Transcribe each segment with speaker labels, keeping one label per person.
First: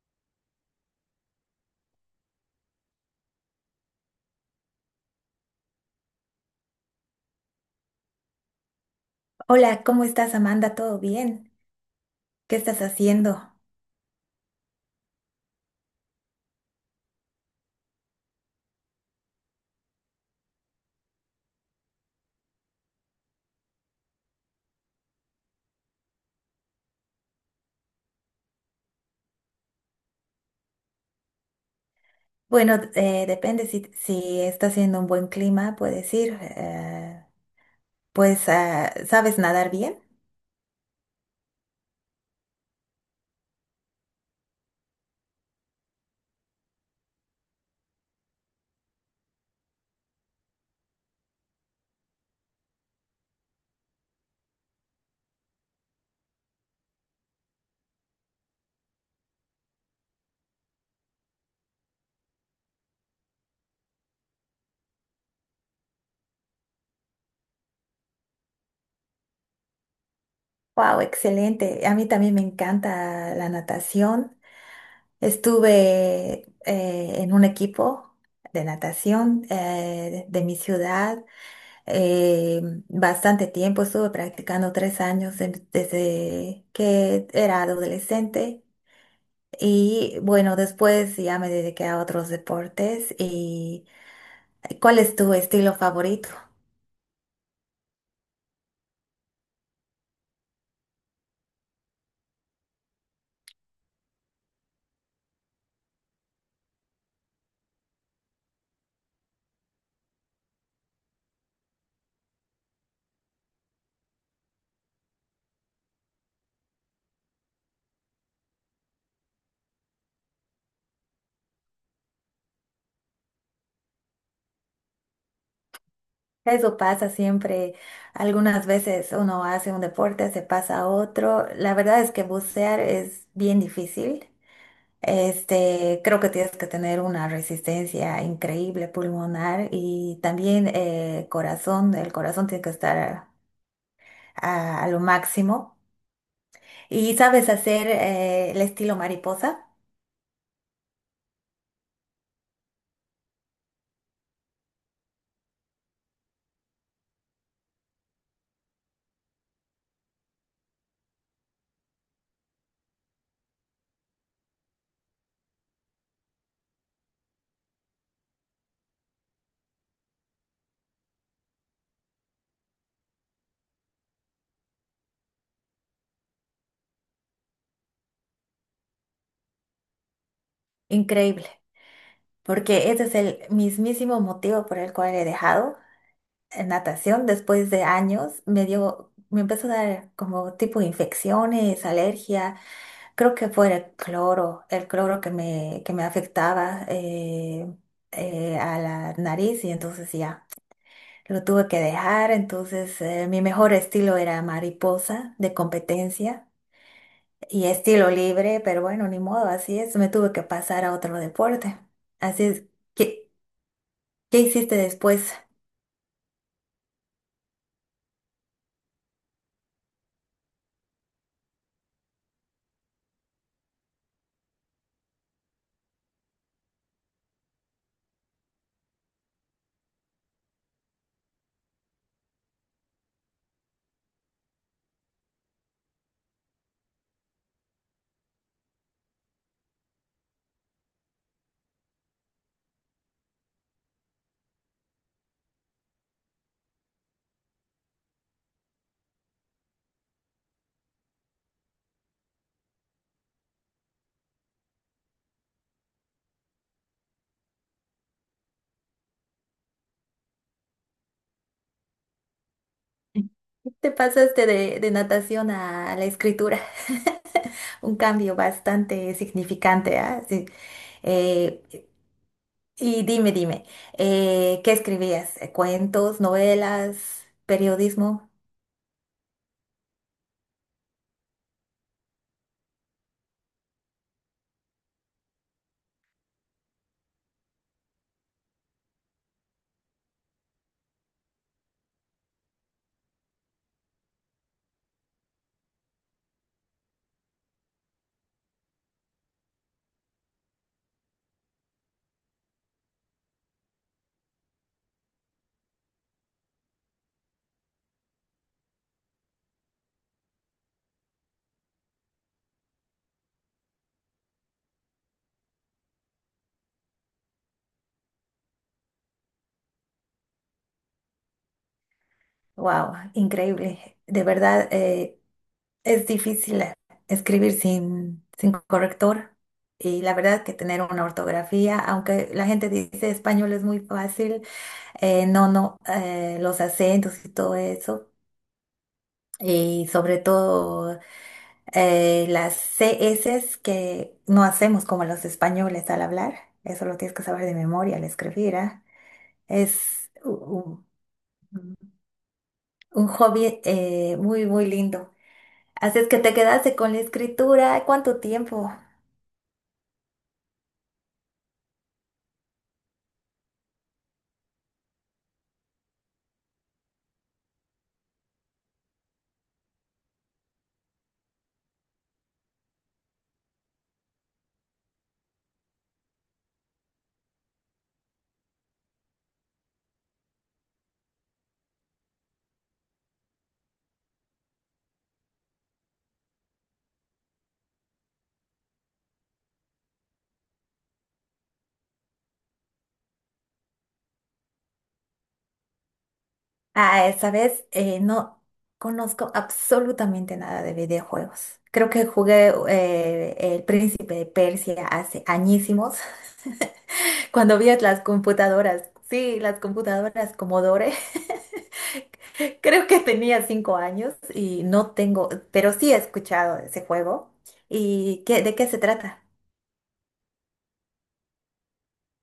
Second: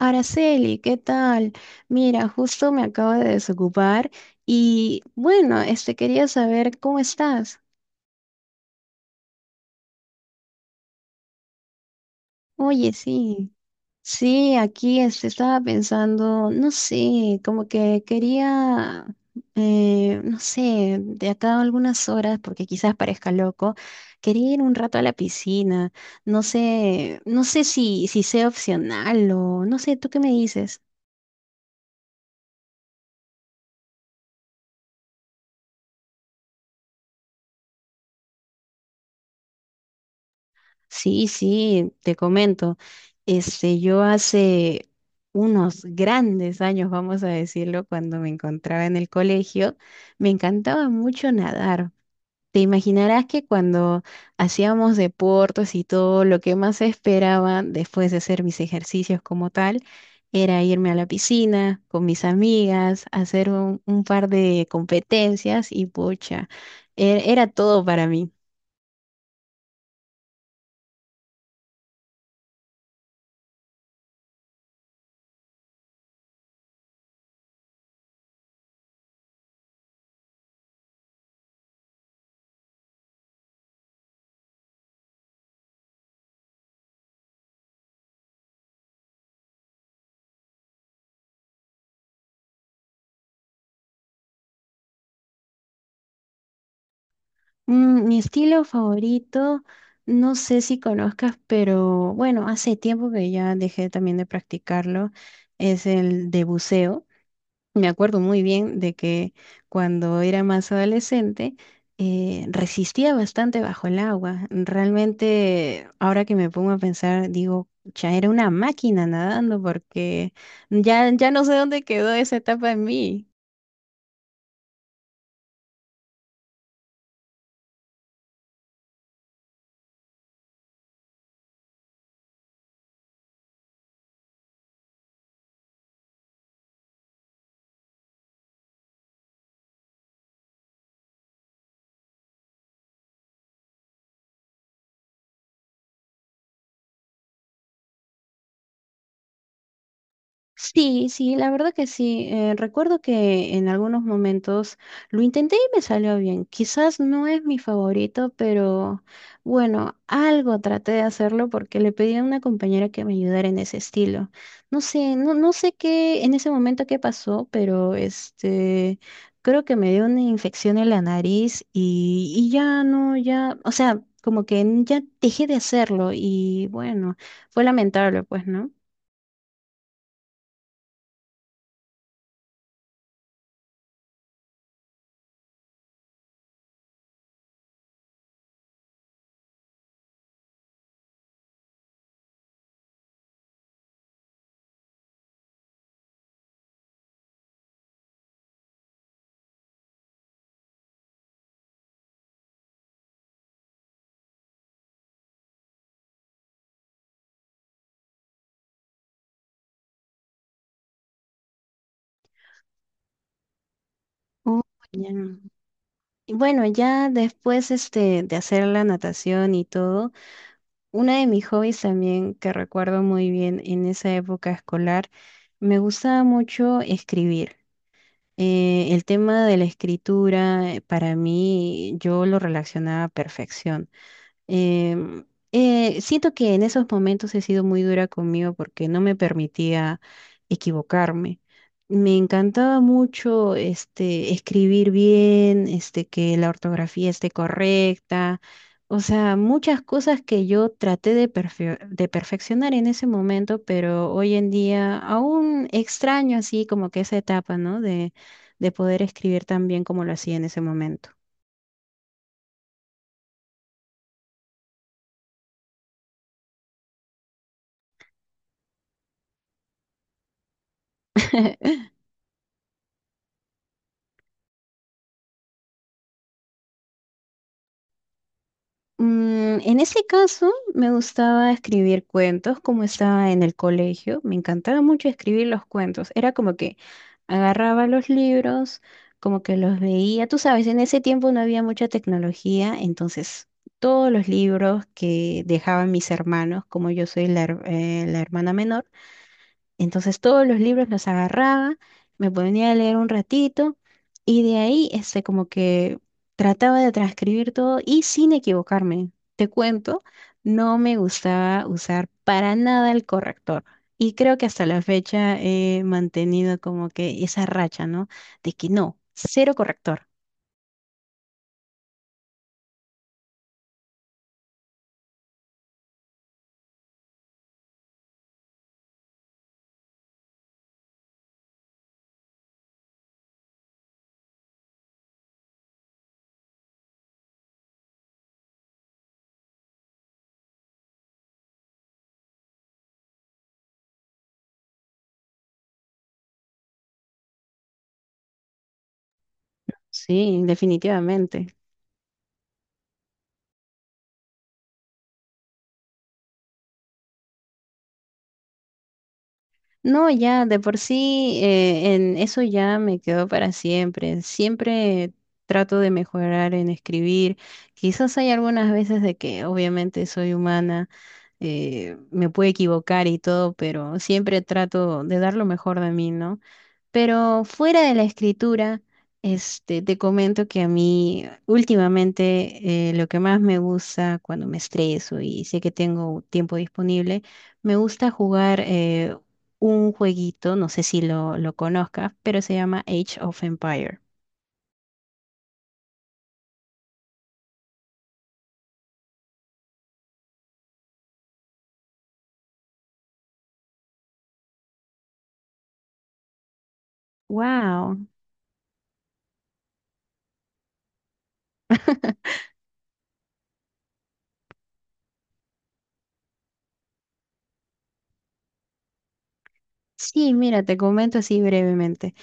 Speaker 1: Araceli, ¿qué tal? Mira, justo me acabo de desocupar y bueno, quería saber cómo estás.
Speaker 2: Hola, ¿cómo estás, Amanda? ¿Todo bien? ¿Qué estás
Speaker 1: Oye, sí,
Speaker 2: haciendo?
Speaker 1: sí, aquí estaba pensando, no sé, como que quería, no sé, de acá a algunas horas, porque quizás parezca loco, quería ir un rato a la piscina. No sé, no sé si sea opcional o no sé, ¿tú qué me dices?
Speaker 2: Bueno, depende si está haciendo un buen clima, puedes ir. Pues, ah, ¿sabes nadar bien?
Speaker 1: Sí, sí, te comento. Yo hace unos grandes años, vamos a decirlo, cuando me encontraba en el colegio, me encantaba mucho nadar. Te imaginarás que cuando hacíamos deportes y todo, lo que más esperaba después de hacer mis ejercicios como tal era irme a la piscina con mis amigas, hacer un par de competencias y pucha, era todo para mí.
Speaker 2: ¡Wow! Excelente. A mí también me encanta la natación. Estuve en un equipo de natación de mi ciudad eh, bastante tiempo. Estuve practicando tres años desde que era adolescente. Y bueno, después ya me dediqué a otros deportes. ¿Y cuál es tu estilo favorito?
Speaker 1: Mm, mi estilo favorito, no sé si conozcas, pero bueno, hace tiempo que ya dejé también de practicarlo, es el de buceo. Me acuerdo muy bien de que cuando era más adolescente resistía bastante bajo el agua. Realmente, ahora que me pongo a pensar, digo, ya era una máquina nadando porque ya no sé dónde quedó esa etapa en mí.
Speaker 2: Eso pasa siempre. Algunas veces uno hace un deporte, se pasa a otro. La verdad es que bucear es bien difícil. Este, creo que tienes que tener una resistencia increíble pulmonar y también corazón. El corazón tiene que estar a lo máximo. ¿Y sabes hacer el estilo mariposa?
Speaker 1: Sí, sí, la verdad que sí. Recuerdo que en algunos momentos lo intenté y me salió bien. Quizás no es mi favorito, pero bueno, algo traté de hacerlo porque le pedí a una compañera que me ayudara en ese estilo. No sé, no, no sé qué en ese momento qué pasó, pero creo que me dio una infección en la nariz y ya no, ya, o sea, como que ya dejé de hacerlo y bueno, fue lamentable, pues, ¿no?
Speaker 2: Increíble. Porque ese es el mismísimo motivo por el cual he dejado natación. Después de años me empezó a dar como tipo infecciones, alergia. Creo que fue el cloro que me afectaba a la nariz y entonces ya. Lo tuve que dejar, entonces mi mejor estilo era mariposa de competencia y estilo libre, pero bueno, ni modo, así es, me tuve que pasar a otro deporte. Así es, que ¿Qué
Speaker 1: Oh,
Speaker 2: hiciste
Speaker 1: ya.
Speaker 2: después?
Speaker 1: No. Y bueno, ya después de hacer la natación y todo, uno de mis hobbies también que recuerdo muy bien en esa época escolar, me gustaba mucho escribir. El tema de la escritura para mí yo lo relacionaba a perfección. Em, siento que en esos momentos he sido muy dura conmigo porque no me permitía equivocarme. Me encantaba mucho escribir bien, que la ortografía esté correcta. O sea, muchas cosas que yo traté de, de perfeccionar en ese momento, pero hoy en día aún extraño así como que esa etapa, ¿no? De poder escribir tan bien como lo hacía en ese momento.
Speaker 2: Te pasaste de natación a la escritura, un cambio bastante significante, ¿ah? Sí. Eh, y dime, dime, ¿qué escribías? ¿Cuentos, novelas, periodismo?
Speaker 1: Mm, en ese caso, me gustaba escribir cuentos como estaba en el colegio. Me encantaba mucho escribir los cuentos. Era como que agarraba los libros, como que los veía. Tú sabes, en ese tiempo no había mucha tecnología, entonces todos los libros que dejaban mis hermanos, como yo soy la, la hermana menor, entonces todos los libros los agarraba, me ponía a leer un ratito y de ahí como que trataba de transcribir todo y sin equivocarme. Te cuento, no me gustaba usar para nada el corrector. Y creo que hasta la fecha he mantenido como que esa racha, ¿no? De que no, cero corrector.
Speaker 2: Wow, increíble. De verdad, es difícil escribir sin corrector. Y la verdad que tener una ortografía, aunque la gente dice español es muy fácil, no, no, los acentos y todo eso. Y sobre todo las CS que no hacemos como los españoles al hablar, eso lo tienes que saber de memoria al escribir, ¿ah? Es
Speaker 1: Sí, definitivamente.
Speaker 2: un, hobby muy, muy lindo. Así es que te quedaste con la escritura, ¿cuánto tiempo?
Speaker 1: No, ya, de por sí, en eso ya me quedo para siempre. Siempre trato de mejorar en escribir. Quizás hay algunas veces de que obviamente soy humana, me puedo equivocar y todo, pero siempre trato de dar lo mejor de mí, ¿no? Pero fuera de la escritura, te comento que a mí últimamente lo que más me gusta cuando me estreso y sé que tengo tiempo disponible, me gusta jugar un jueguito, no sé si lo conozcas, pero se llama Age of Empire.
Speaker 2: Ah, esa vez no conozco absolutamente nada de videojuegos. Creo que jugué El Príncipe de Persia hace añísimos. Cuando vi las
Speaker 1: Wow.
Speaker 2: computadoras, sí, las computadoras Commodore, creo que tenía cinco años y no tengo, pero sí he escuchado ese juego. ¿Y de qué se trata?
Speaker 1: Sí, mira, te comento así brevemente.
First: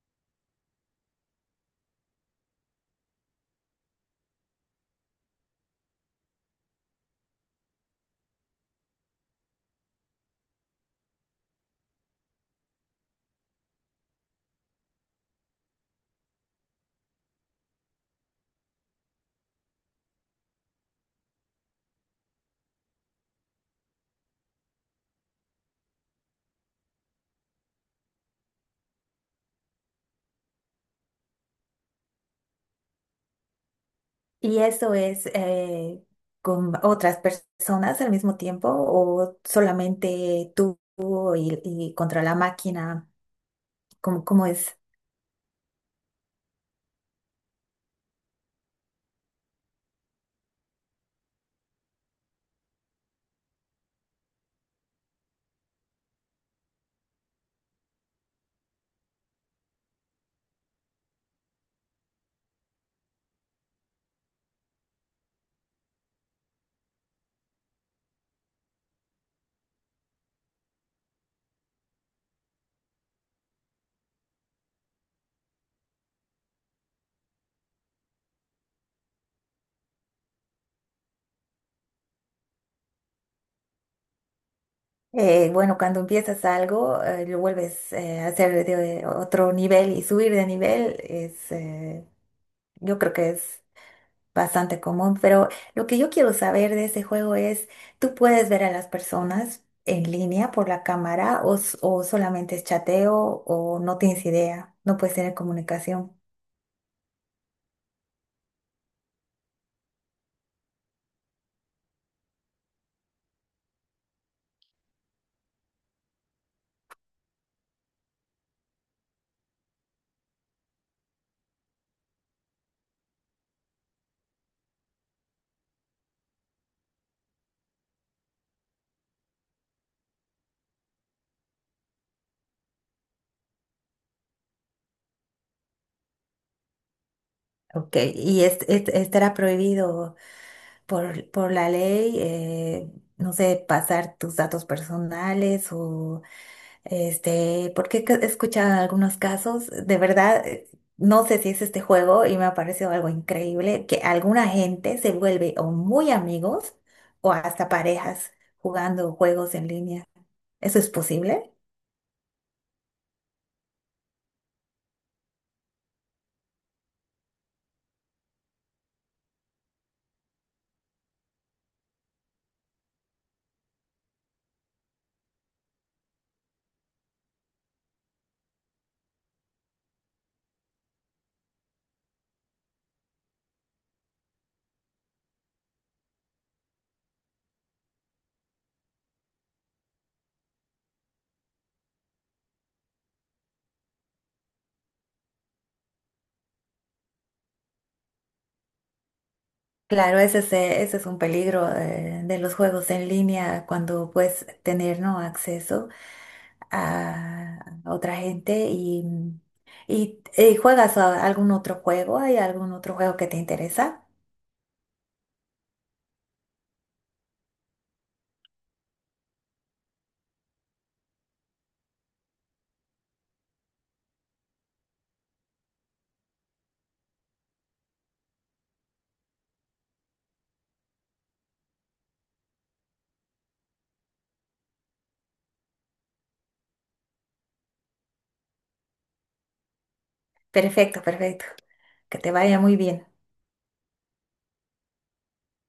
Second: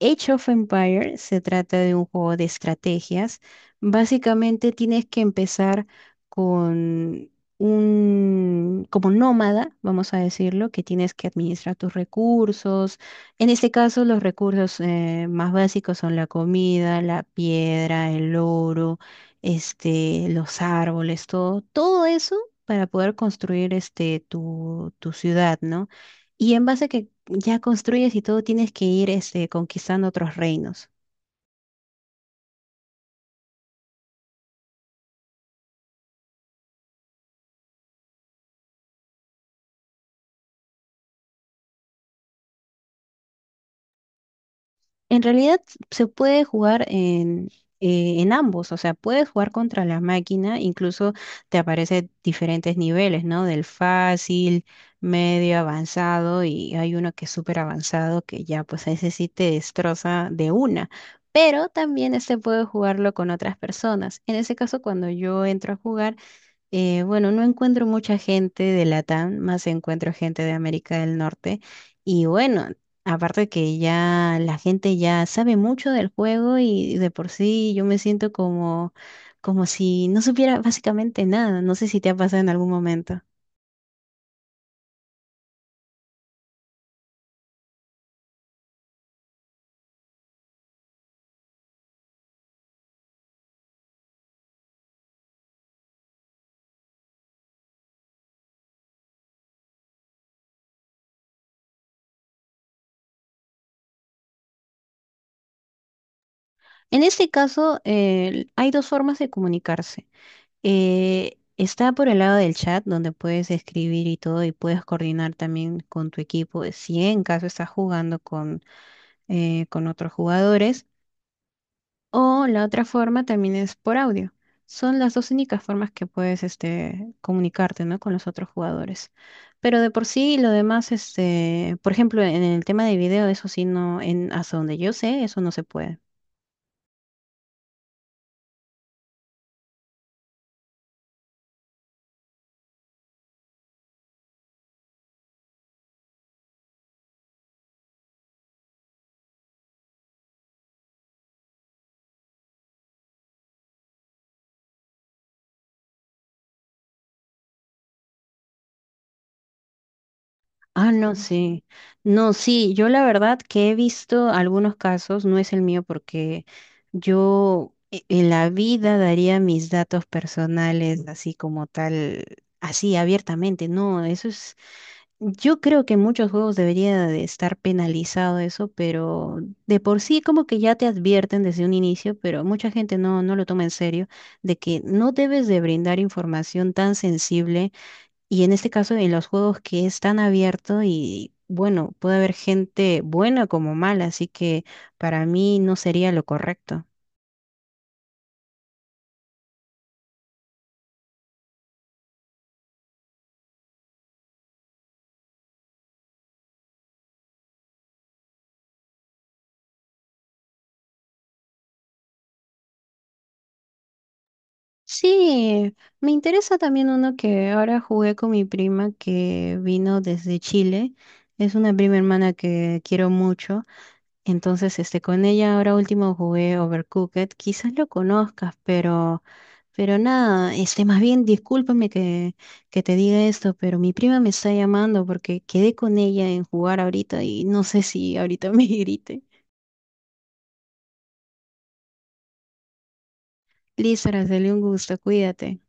Speaker 1: Age of Empires se trata de un juego de estrategias. Básicamente tienes que empezar con un, como nómada, vamos a decirlo, que tienes que administrar tus recursos. En este caso, los recursos más básicos son la comida, la piedra, el oro, los árboles, todo, todo eso para poder construir tu ciudad, ¿no? Y en base a que ya construyes y todo tienes que ir conquistando otros reinos.
Speaker 2: ¿Y eso es con otras personas al mismo tiempo o solamente tú y contra la máquina? ¿Cómo es?
Speaker 1: En realidad se puede jugar en ambos, o sea, puedes jugar contra la máquina, incluso te aparecen diferentes niveles, ¿no? Del fácil, medio avanzado y hay uno que es súper avanzado que ya pues a ese sí te destroza de una. Pero también puede jugarlo con otras personas. En ese caso, cuando yo entro a jugar, bueno, no encuentro mucha gente de Latam, más encuentro gente de América del Norte. Y bueno, aparte que ya la gente ya sabe mucho del juego y de por sí yo me siento como, como si no supiera básicamente nada. No sé si te ha pasado en algún momento.
Speaker 2: Bueno, cuando empiezas algo, lo vuelves a hacer de otro nivel y subir de nivel es, yo creo que es bastante común, pero lo que yo quiero saber de ese juego es, ¿tú puedes ver a las personas en línea por la cámara o, o solamente es chateo o no tienes idea? No puedes tener comunicación.
Speaker 1: En este caso, hay dos formas de comunicarse. Está por el lado del chat, donde puedes escribir y todo, y puedes coordinar también con tu equipo. Si en caso estás jugando con otros jugadores. O la otra forma también es por audio. Son las dos únicas formas que puedes comunicarte, ¿no? con los otros jugadores. Pero de por sí, lo demás, este, por ejemplo, en el tema de video, eso sí, no, en, hasta donde yo sé, eso no se puede.
Speaker 2: Ok, y estará prohibido por la ley, no sé, pasar tus datos personales o Este, porque he escuchado algunos casos, de verdad, no sé si es este juego y me ha parecido algo increíble, que alguna gente se vuelve o muy amigos o hasta parejas jugando juegos en línea. ¿Eso es
Speaker 1: Ah, no, mm,
Speaker 2: posible?
Speaker 1: sí. No, sí, yo la verdad que he visto algunos casos, no es el mío porque en la vida daría mis datos personales así como tal, así abiertamente. No, eso es. Yo creo que en muchos juegos debería de estar penalizado eso, pero de por sí como que ya te advierten desde un inicio, pero mucha gente no, no lo toma en serio, de que no debes de brindar información tan sensible y en este caso en los juegos que es tan abierto y bueno, puede haber gente buena como mala, así que para mí no sería lo correcto.
Speaker 2: Claro, ese es un peligro de, los juegos en línea cuando puedes tener, ¿no? acceso a otra gente y, juegas a algún otro juego, ¿hay algún otro juego que te interesa?
Speaker 1: Sí, me interesa también uno que ahora jugué con mi prima que vino desde Chile. Es una prima hermana que quiero mucho. Entonces, con ella ahora último jugué Overcooked. Quizás lo conozcas, pero nada, más bien discúlpame que te diga esto, pero mi prima me está llamando porque quedé con ella en jugar ahorita y no sé si ahorita me grite.
Speaker 2: Perfecto, perfecto. Que te vaya muy bien.
Speaker 1: Liz, Araceli, un gusto, cuídate.